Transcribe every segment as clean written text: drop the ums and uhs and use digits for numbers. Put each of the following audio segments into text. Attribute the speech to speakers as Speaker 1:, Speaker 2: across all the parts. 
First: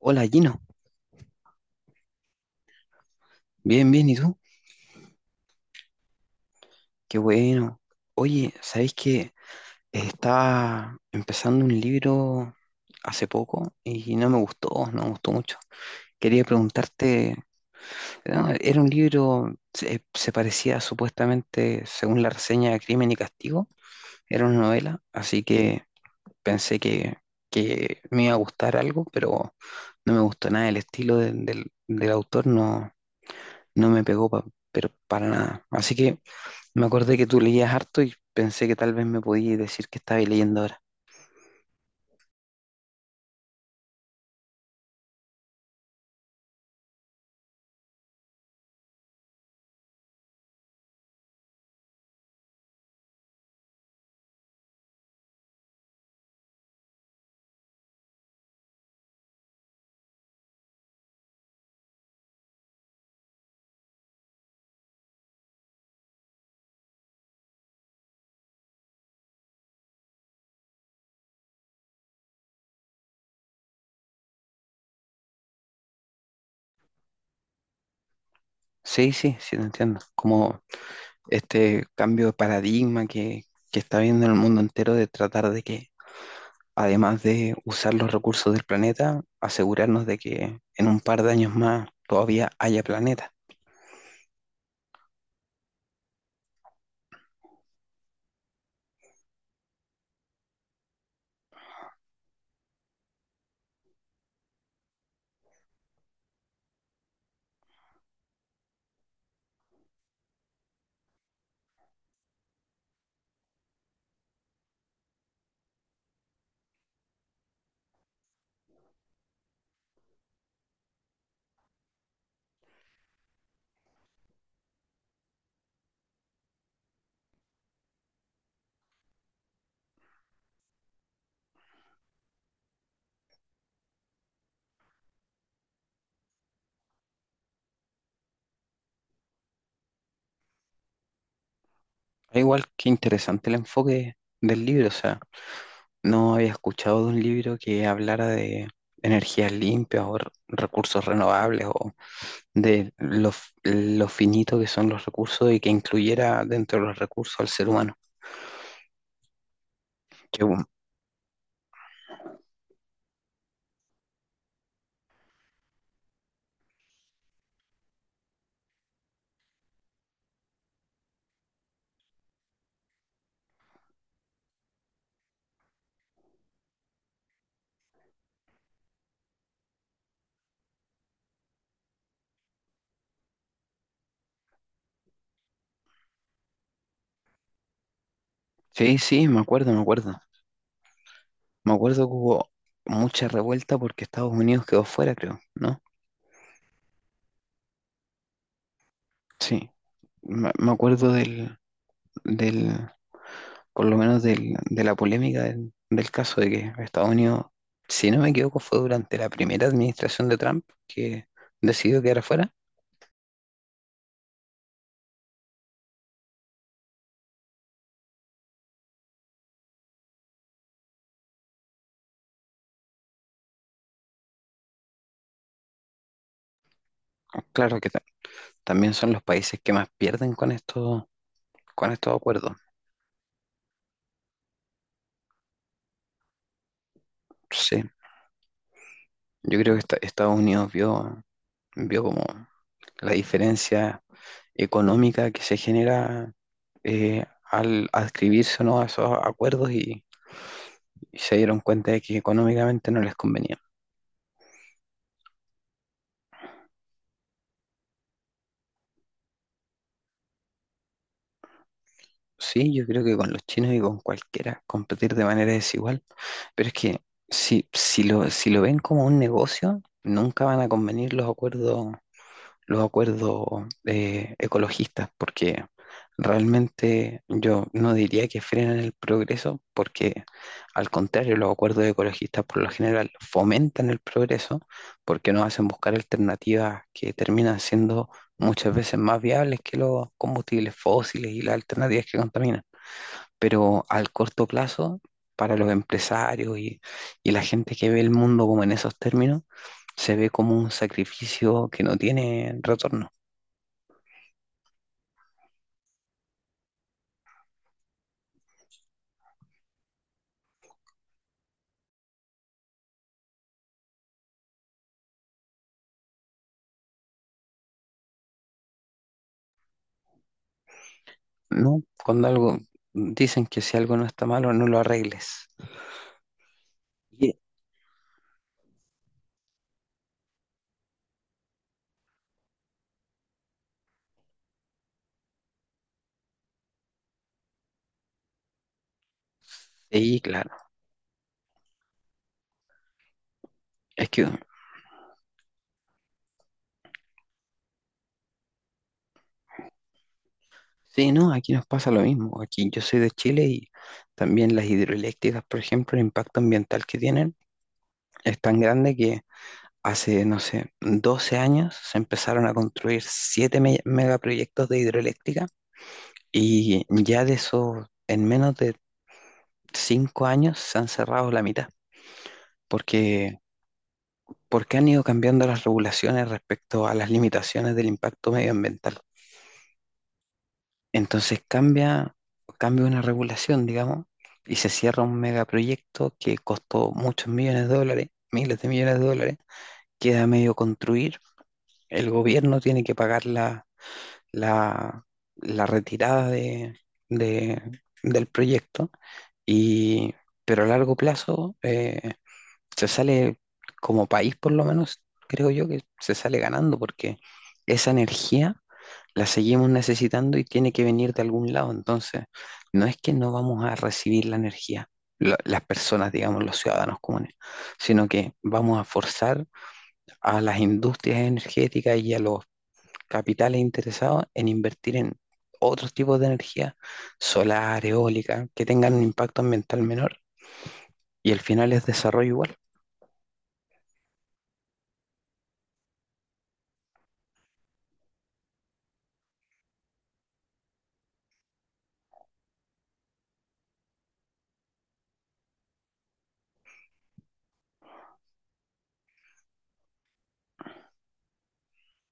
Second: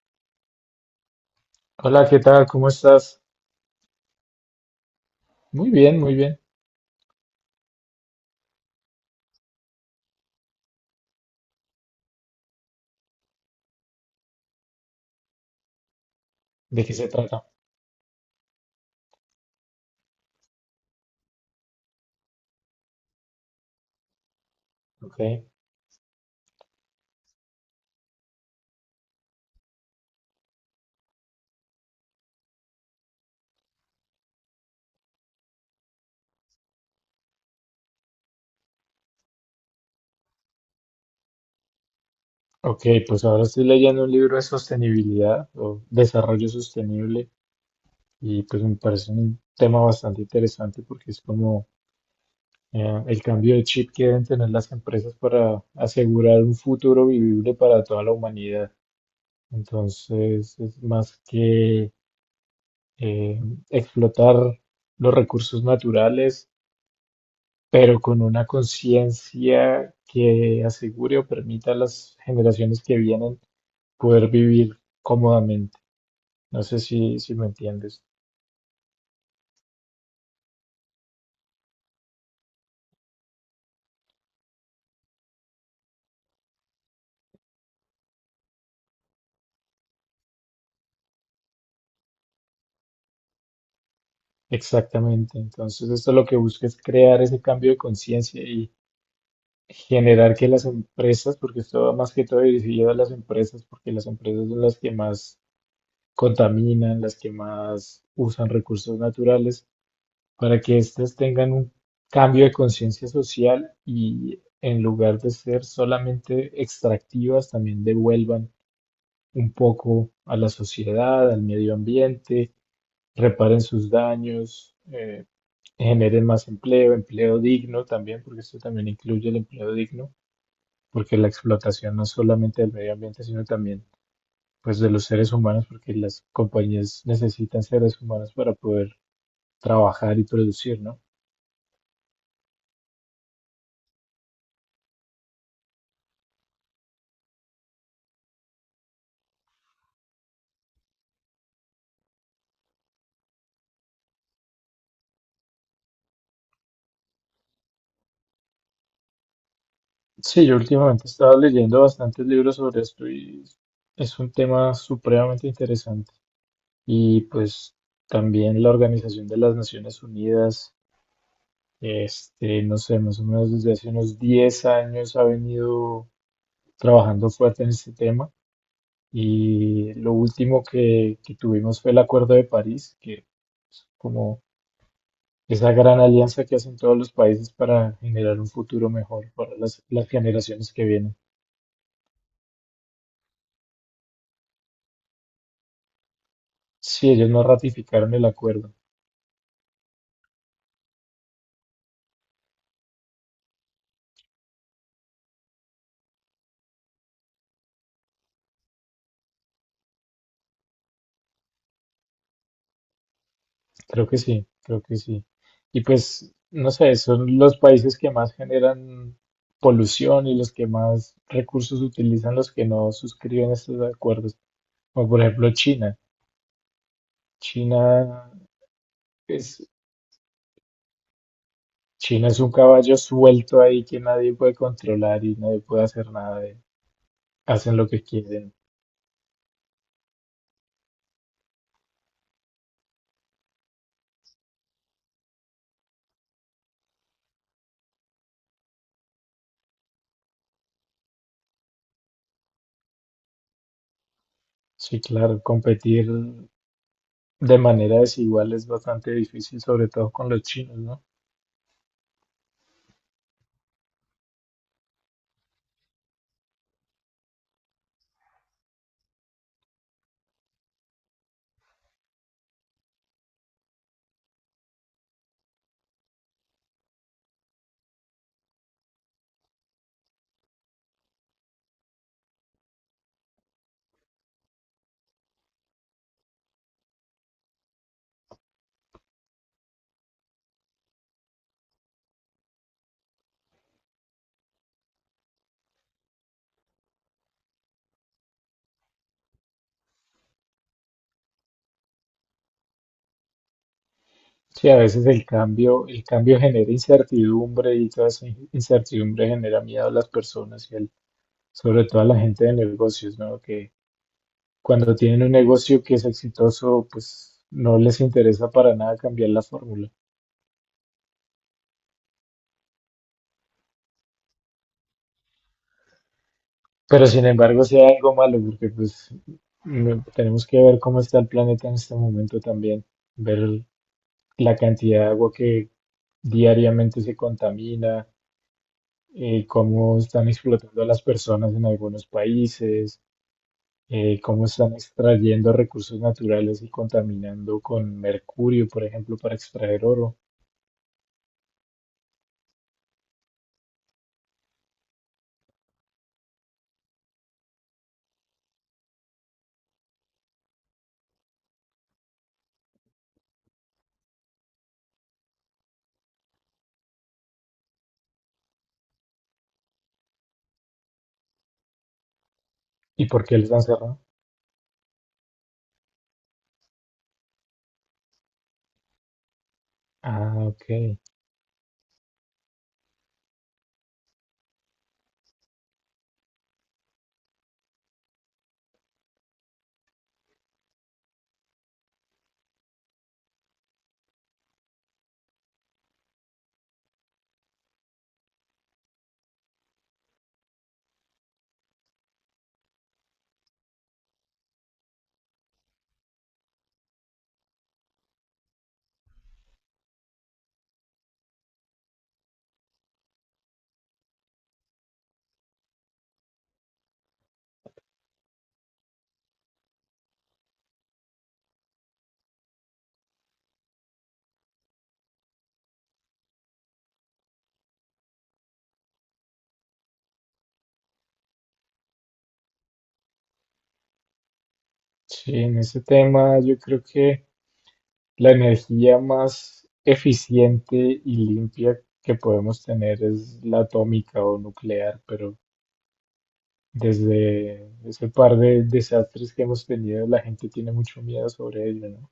Speaker 1: Hola Gino,
Speaker 2: Hola, ¿qué tal? ¿Cómo estás?
Speaker 1: bien, bien, ¿y tú?
Speaker 2: Muy bien, muy bien.
Speaker 1: Qué bueno. Oye, ¿sabéis que estaba empezando un libro hace poco y no me gustó, no me gustó mucho? Quería
Speaker 2: ¿De qué se
Speaker 1: preguntarte,
Speaker 2: trata?
Speaker 1: no, era un libro, se parecía supuestamente, según la reseña, a Crimen y Castigo, era una novela,
Speaker 2: Ok,
Speaker 1: así que pensé que, que me iba a gustar algo, pero no me gustó nada, el estilo del autor, no, no me pegó pero para nada. Así que... me acordé que tú leías harto y pensé que tal vez me podías decir que estabas leyendo ahora.
Speaker 2: ok, pues ahora estoy leyendo un libro de sostenibilidad o desarrollo sostenible y pues me parece un tema bastante interesante porque es como el cambio de chip que deben tener las empresas para asegurar un futuro vivible para toda la humanidad. Entonces, es más que eh, explotar los recursos naturales pero con una conciencia que asegure o permita a las generaciones que vienen poder vivir cómodamente. No sé si me entiendes
Speaker 1: Sí, sí, sí, te entiendo. Como este cambio de paradigma que está viendo el mundo entero, de tratar de que, además de usar los recursos del planeta, asegurarnos de que en un par de años más todavía haya planeta.
Speaker 2: exactamente. Entonces, esto lo que busca es crear ese cambio de conciencia y generar que las empresas, porque esto va más que todo dirigido a las empresas, porque las empresas son las que más contaminan, las que más usan recursos naturales para que éstas tengan un cambio de conciencia social y en lugar de ser solamente extractivas, también devuelvan un poco a la sociedad, al medio ambiente, reparen sus daños, generen más empleo, empleo digno también, porque esto también incluye el empleo digno, porque la explotación no es solamente del medio ambiente, sino también pues de los seres humanos, porque las compañías necesitan seres humanos para poder trabajar y producir, ¿no?
Speaker 1: Ah, igual que interesante el enfoque del libro, o sea, no había escuchado de un libro que hablara de energías limpias o recursos renovables o de lo finito que son los recursos y que incluyera dentro de los recursos al ser humano. Que
Speaker 2: Sí,
Speaker 1: bu-
Speaker 2: yo últimamente he estado leyendo bastantes libros sobre esto y es un tema supremamente interesante. Y pues también la Organización de las Naciones Unidas, este, no sé, más o menos desde hace unos 10 años ha venido trabajando fuerte en este tema. Y lo último que tuvimos fue el Acuerdo de París, que como esa gran alianza que hacen todos los países para generar un futuro
Speaker 1: sí, sí,
Speaker 2: mejor
Speaker 1: me
Speaker 2: para
Speaker 1: acuerdo, me
Speaker 2: las
Speaker 1: acuerdo.
Speaker 2: generaciones que vienen.
Speaker 1: Me acuerdo que hubo mucha revuelta porque Estados Unidos quedó fuera, creo, ¿no?
Speaker 2: Sí, ellos no ratificaron el acuerdo.
Speaker 1: Sí, me acuerdo del, por lo menos de la polémica del caso de que Estados Unidos, si no me equivoco, fue durante la primera administración de Trump que decidió quedar fuera.
Speaker 2: Creo que sí, creo que sí. Y pues, no sé, son los países que más generan polución y los que más recursos utilizan los que no suscriben estos acuerdos. Como por ejemplo China.
Speaker 1: Claro que ta-
Speaker 2: China
Speaker 1: También son los países
Speaker 2: es,
Speaker 1: que más pierden con estos
Speaker 2: China es un
Speaker 1: acuerdos.
Speaker 2: caballo suelto ahí que nadie puede controlar y nadie puede hacer nada de- Hacen
Speaker 1: Sí.
Speaker 2: lo que quieren.
Speaker 1: Yo creo que Estados Unidos vio, vio como la diferencia económica que se genera, al adscribirse o no a esos acuerdos, y se dieron cuenta de que económicamente no les convenía.
Speaker 2: Sí, claro, competir de manera desigual es bastante difícil, sobre todo con los chinos, ¿no?
Speaker 1: Sí, yo creo que con los chinos y con cualquiera competir de manera desigual, pero es que si, si lo ven como un negocio, nunca van a convenir los acuerdos, los acuerdos, ecologistas, porque realmente yo no diría que frenan el progreso, porque al contrario, los acuerdos ecologistas por lo general fomentan el progreso, porque nos hacen buscar alternativas que terminan siendo muchas veces más viables que los combustibles fósiles y las alternativas que contaminan, pero al corto plazo, para los empresarios y la gente que ve el mundo como en esos términos, se ve como un sacrificio que no tiene retorno,
Speaker 2: Sí, a veces el cambio genera incertidumbre y toda esa in- incertidumbre genera miedo a las personas y al- sobre todo a la gente de negocios, ¿no? Que cuando tienen un negocio que es exitoso, pues no les interesa para nada cambiar la fórmula.
Speaker 1: ¿no? Cuando algo, dicen que si algo no está malo, no lo arregles.
Speaker 2: Pero sin
Speaker 1: Y,
Speaker 2: embargo, sea algo malo, porque pues no- tenemos que ver cómo está el planeta en este momento también, ver la cantidad de agua que diariamente se contamina, cómo
Speaker 1: y
Speaker 2: están
Speaker 1: claro,
Speaker 2: explotando a las personas en algunos países
Speaker 1: es que,
Speaker 2: cómo están extrayendo recursos naturales y contaminando con mercurio, por ejemplo, para extraer oro.
Speaker 1: sí, no, aquí nos pasa lo mismo. Aquí yo soy de Chile y también las hidroeléctricas, por ejemplo, el impacto ambiental que tienen es tan grande que hace, no sé, 12 años se empezaron a construir 7 megaproyectos de hidroeléctrica. Y ya de eso, en menos de cinco años, se han cerrado la mitad,
Speaker 2: ¿Y por qué
Speaker 1: porque,
Speaker 2: les han cerrado?
Speaker 1: porque han ido cambiando las regulaciones respecto a las limitaciones del impacto medioambiental.
Speaker 2: Ah, ok.
Speaker 1: Entonces cambia, cambia una regulación, digamos, y se cierra un megaproyecto que costó muchos millones de dólares, miles de millones de dólares, queda medio construir, el gobierno tiene que pagar la, la retirada de- del proyecto. Y, pero a largo plazo, se sale, como país por lo menos, creo yo, que se sale ganando porque esa energía la seguimos necesitando y tiene que venir de algún lado. Entonces, no es que no vamos a recibir la energía, las personas, digamos, los ciudadanos comunes, sino que vamos a forzar a las industrias energéticas y a los capitales interesados en invertir en otros tipos de energía, solar, eólica, que tengan un impacto ambiental menor, y el final es desarrollo igual.
Speaker 2: Sí, en ese tema yo creo que la energía más eficiente y limpia que podemos tener es la atómica o nuclear, pero desde ese par de desastres que hemos tenido, la gente tiene mucho miedo sobre ello, ¿no?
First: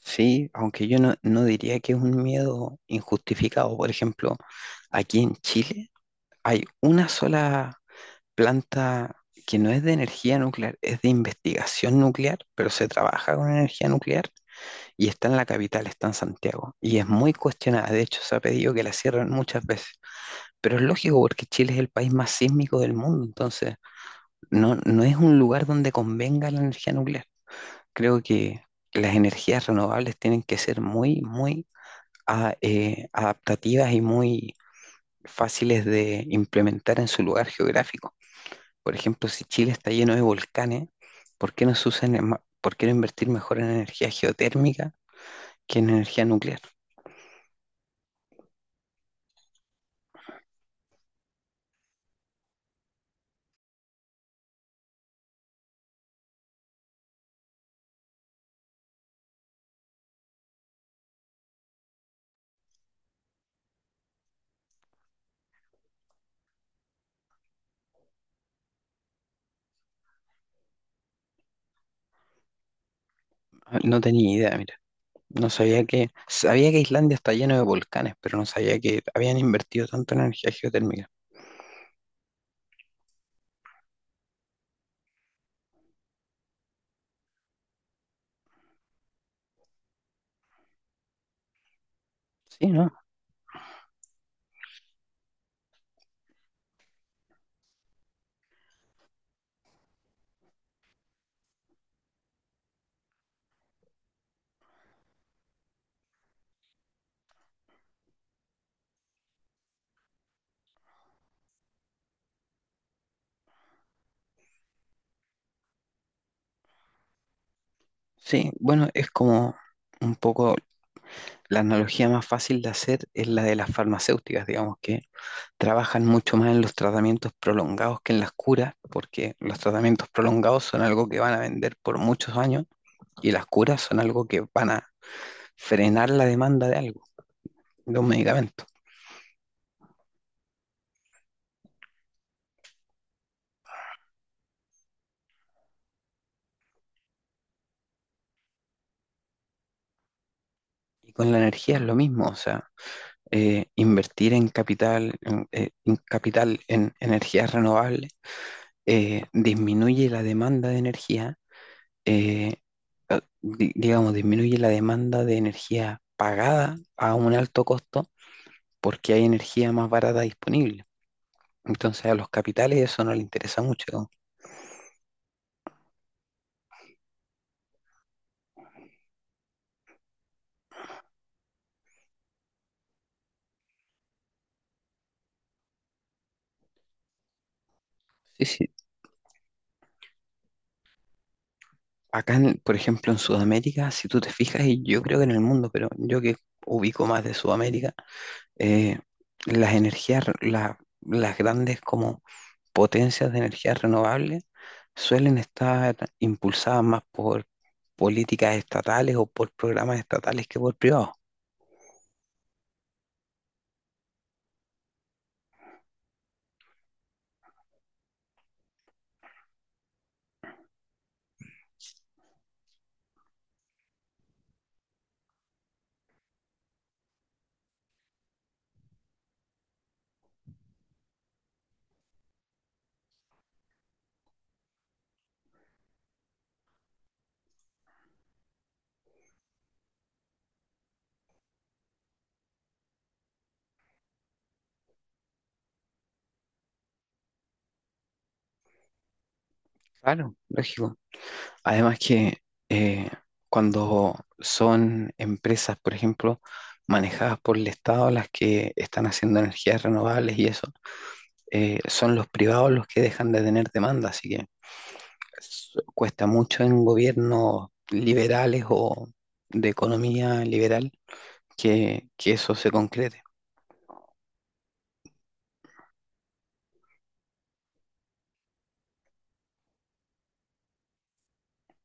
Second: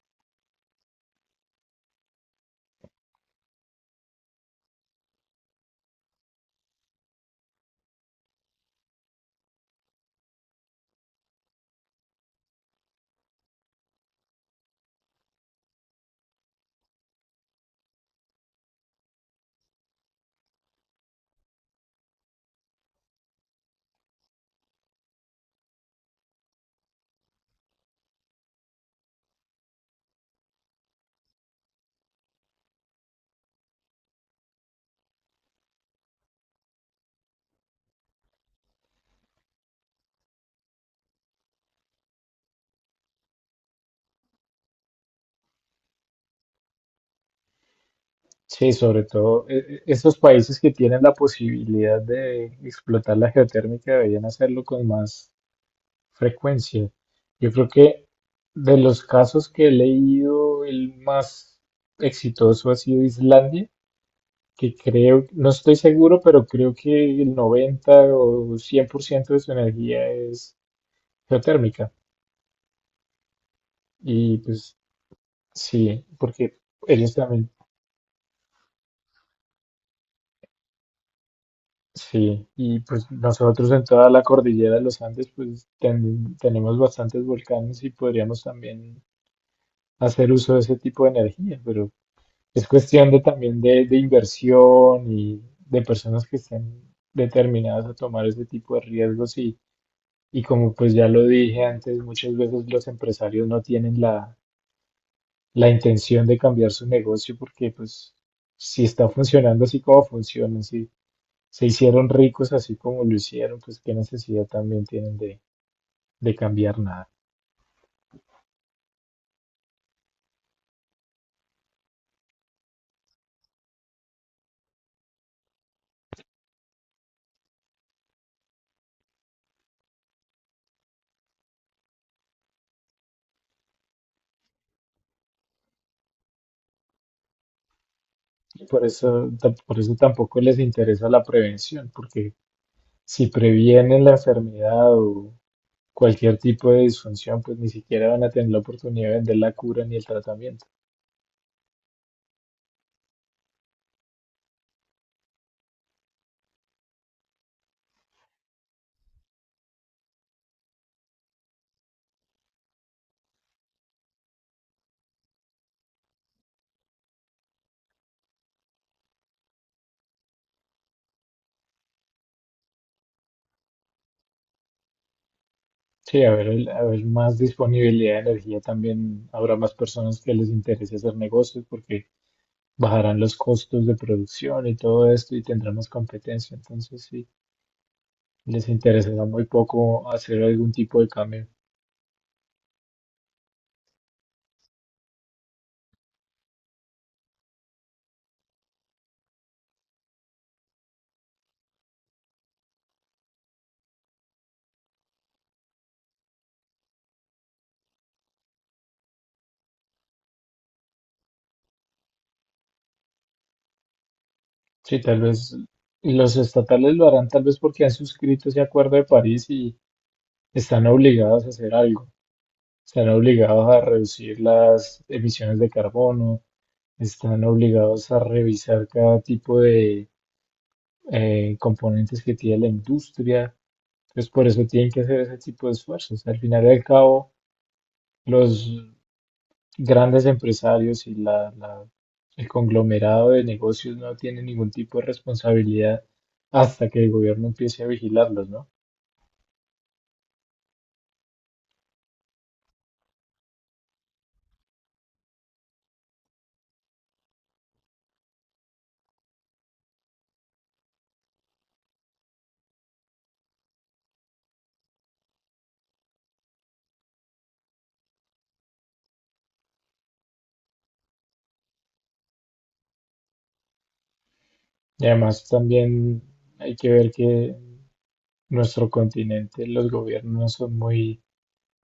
Speaker 1: Sí, aunque yo no, no diría que es un miedo injustificado. Por ejemplo, aquí en Chile hay una sola planta que no es de energía nuclear, es de investigación nuclear, pero se trabaja con energía nuclear y está en la capital, está en Santiago. Y es muy cuestionada, de hecho se ha pedido que la cierren muchas veces. Pero es lógico, porque Chile es el país más sísmico del mundo, entonces no, no es un lugar donde convenga la energía nuclear. Creo que las energías renovables tienen que ser muy, muy adaptativas y muy fáciles de implementar en su lugar geográfico. Por ejemplo, si Chile está lleno de volcanes, ¿por qué no se usan en por qué no invertir mejor en energía geotérmica que en energía nuclear?
Speaker 2: Sí, sobre todo estos países que tienen la posibilidad de explotar la geotérmica deberían hacerlo con más frecuencia. Yo creo que de los casos que he leído, el más exitoso ha sido Islandia, que creo, no estoy seguro, pero creo que el 90 o 100% de su energía es geotérmica.
Speaker 1: Ah, no tenía
Speaker 2: Y
Speaker 1: idea, mira.
Speaker 2: pues
Speaker 1: No sabía
Speaker 2: sí,
Speaker 1: que,
Speaker 2: porque
Speaker 1: sabía que
Speaker 2: ellos
Speaker 1: Islandia está
Speaker 2: también
Speaker 1: lleno de volcanes, pero no sabía que habían invertido tanto en energía geotérmica.
Speaker 2: sí, y pues nosotros en toda la cordillera de los Andes pues ten- tenemos bastantes volcanes y podríamos también hacer uso de ese tipo de energía, pero
Speaker 1: Sí,
Speaker 2: es
Speaker 1: ¿no?
Speaker 2: cuestión de también de inversión y de personas que estén determinadas a tomar ese tipo de riesgos y como pues ya lo dije antes, muchas veces los empresarios no tienen la intención de cambiar su negocio porque pues si está funcionando así como funciona, si se hicieron ricos así como lo hicieron, pues qué necesidad también tienen de cambiar nada.
Speaker 1: Sí, bueno, es como un poco, la analogía más fácil de hacer es la de las farmacéuticas, digamos, que trabajan mucho más en los tratamientos prolongados que en las curas, porque los tratamientos prolongados son algo que van a vender por muchos años, y las curas son algo que van a frenar la demanda de algo, de un medicamento.
Speaker 2: Y por eso, ta- por eso tampoco les interesa la prevención, porque si previenen la enfermedad o cualquier tipo de disfunción, pues ni siquiera van a tener la oportunidad de vender la cura ni el tratamiento.
Speaker 1: Y con la energía es lo mismo, o sea, invertir en capital, en capital en energías renovables, disminuye la demanda de energía. Eh, digamos, disminuye la demanda de energía pagada a un alto costo porque hay energía más barata disponible. Entonces a los capitales eso no les interesa mucho. ¿No?
Speaker 2: Sí, a ver, el- a ver más disponibilidad de energía también habrá más personas que les interese hacer negocios porque bajarán los costos de producción y todo esto y tendrán más competencia. Entonces, sí,
Speaker 1: Sí, sí.
Speaker 2: les interesará muy poco hacer algún tipo de cambio.
Speaker 1: Acá, por ejemplo, en Sudamérica, si tú te fijas, y yo creo que en el mundo, pero yo que ubico más de Sudamérica, eh, las las grandes como potencias de energías renovables suelen estar impulsadas más por políticas estatales o por programas estatales que por privados.
Speaker 2: Sí, tal vez los estatales lo harán tal vez porque han suscrito ese acuerdo de París y están obligados a hacer algo. Están obligados a reducir las emisiones de carbono, están obligados a revisar cada tipo de componentes que tiene la industria. Entonces, por eso tienen que hacer ese tipo de esfuerzos. Al final y al cabo, los grandes empresarios y el conglomerado de negocios no tiene ningún tipo de responsabilidad hasta que el gobierno empiece a vigilarlos, ¿no?
Speaker 1: Claro, lógico. Además que eh, cuando son empresas, por ejemplo, manejadas por el Estado, las que están haciendo energías renovables y eso, son los privados los que dejan de tener demanda, así que cuesta mucho en gobiernos liberales o de economía liberal que eso se concrete.
Speaker 2: Y además también hay que ver que nuestro continente los gobiernos no son muy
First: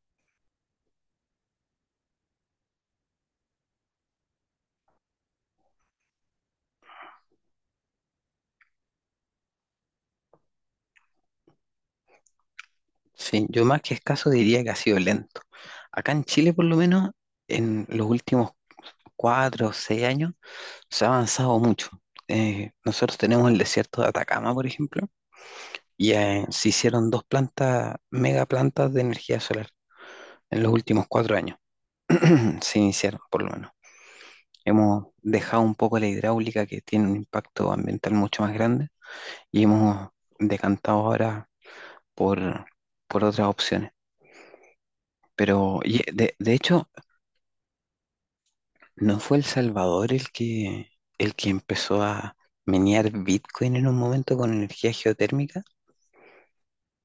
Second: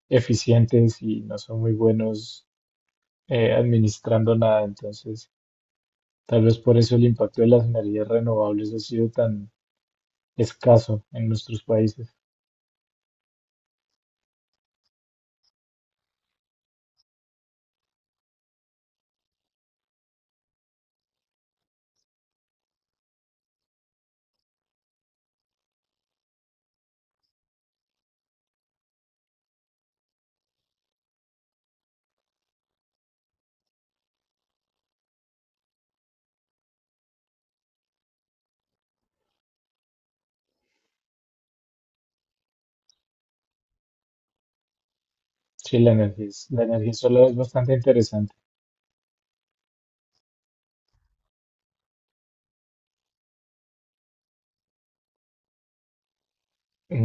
Speaker 2: eficientes y no son muy buenos administrando nada, entonces tal vez por eso el impacto de las energías renovables ha sido tan escaso en nuestros países.
Speaker 1: Sí, yo más que escaso diría que ha sido lento. Acá en Chile, por lo menos, en los últimos cuatro o seis años, se ha avanzado mucho. Nosotros tenemos el desierto de Atacama, por ejemplo, y se hicieron dos plantas, mega plantas, de energía solar en los últimos cuatro años. Se iniciaron, por lo menos. Hemos dejado un poco la hidráulica, que tiene un impacto ambiental mucho más grande, y hemos decantado ahora por, por otras opciones.
Speaker 2: Sí,
Speaker 1: Pero,
Speaker 2: la energía, es-
Speaker 1: de
Speaker 2: la
Speaker 1: hecho,
Speaker 2: energía solar es bastante interesante.
Speaker 1: ¿no fue El Salvador el que empezó a menear Bitcoin en un momento con energía geotérmica?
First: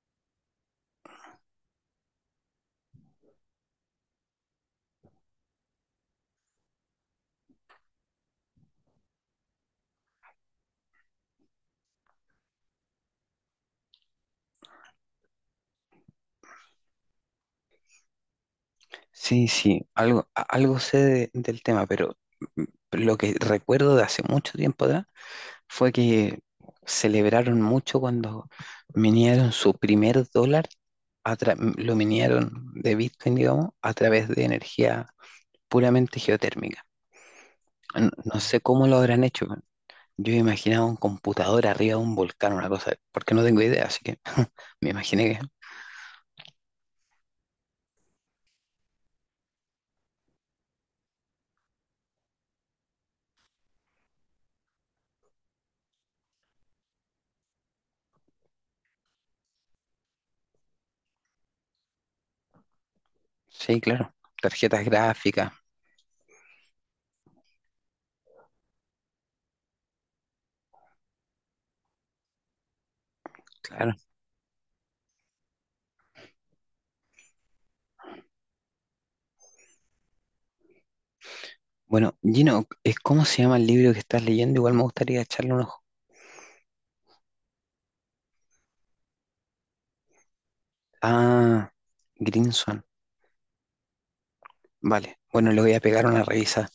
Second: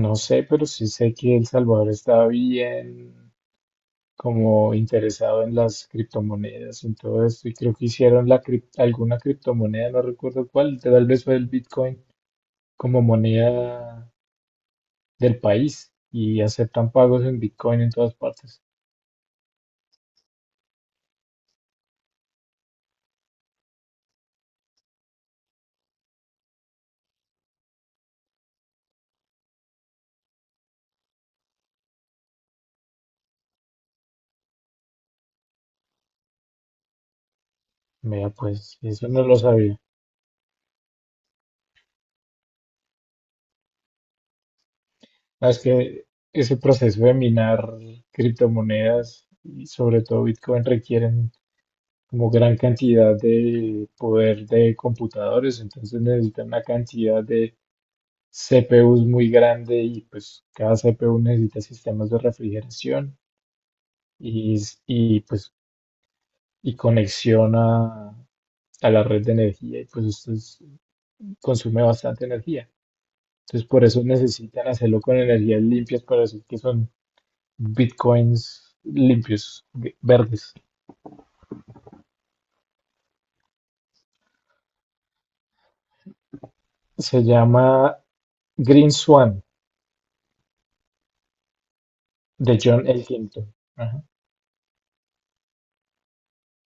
Speaker 2: No sé, pero sí sé que El Salvador está bien como interesado en las criptomonedas, en todo esto, y creo que hicieron la crip- alguna criptomoneda, no recuerdo cuál, tal vez fue el Bitcoin como moneda del país y aceptan pagos en Bitcoin en todas partes.
Speaker 1: Sí, sí, algo, algo sé del tema, pero mm, lo que recuerdo de hace mucho tiempo atrás fue que celebraron mucho cuando minieron su primer dólar, a lo minieron de Bitcoin, digamos, a través de energía puramente geotérmica.
Speaker 2: Mira,
Speaker 1: No sé
Speaker 2: pues
Speaker 1: cómo lo
Speaker 2: eso no
Speaker 1: habrán
Speaker 2: lo
Speaker 1: hecho.
Speaker 2: sabía.
Speaker 1: Yo imaginaba un computador arriba de un volcán, una cosa, porque no tengo idea, así que me imaginé que
Speaker 2: Ah, es que ese proceso de minar criptomonedas y sobre todo Bitcoin requieren como gran cantidad de poder de computadores, entonces necesitan una cantidad de CPUs muy grande y pues cada CPU necesita sistemas de refrigeración
Speaker 1: sí, claro,
Speaker 2: y, s-
Speaker 1: tarjetas
Speaker 2: y,
Speaker 1: gráficas,
Speaker 2: pues y conexión a la red de energía y pues esto es- consume bastante energía. Entonces por
Speaker 1: claro.
Speaker 2: eso necesitan hacerlo con energías limpias para decir que son bitcoins limpios, g- verdes.
Speaker 1: Bueno, Gino, ¿es cómo se llama el libro que estás leyendo? Igual me gustaría echarle un ojo.
Speaker 2: Se llama Green Swan
Speaker 1: Ah, Green
Speaker 2: de
Speaker 1: Swan.
Speaker 2: John Elkington.
Speaker 1: Vale. Bueno, le voy a pegar una revisa.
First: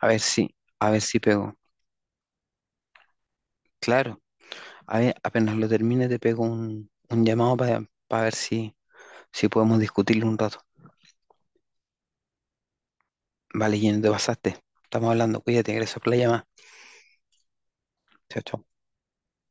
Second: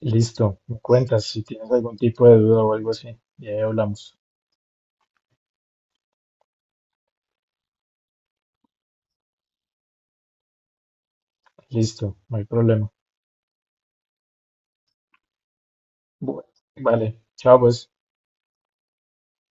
Speaker 1: A ver si,
Speaker 2: Listo, me
Speaker 1: a ver si
Speaker 2: cuentas si
Speaker 1: pego.
Speaker 2: tienes algún tipo de duda o algo así. Y ahí hablamos.
Speaker 1: Claro. A ver, apenas lo termine te pego un llamado para ver si, si podemos discutirlo un rato.
Speaker 2: Listo, no hay problema.
Speaker 1: Vale, Gino, te pasaste. Estamos hablando. Cuídate, gracias por la
Speaker 2: Bu-
Speaker 1: llamada.
Speaker 2: Vale, chao pues.
Speaker 1: Chao, chao.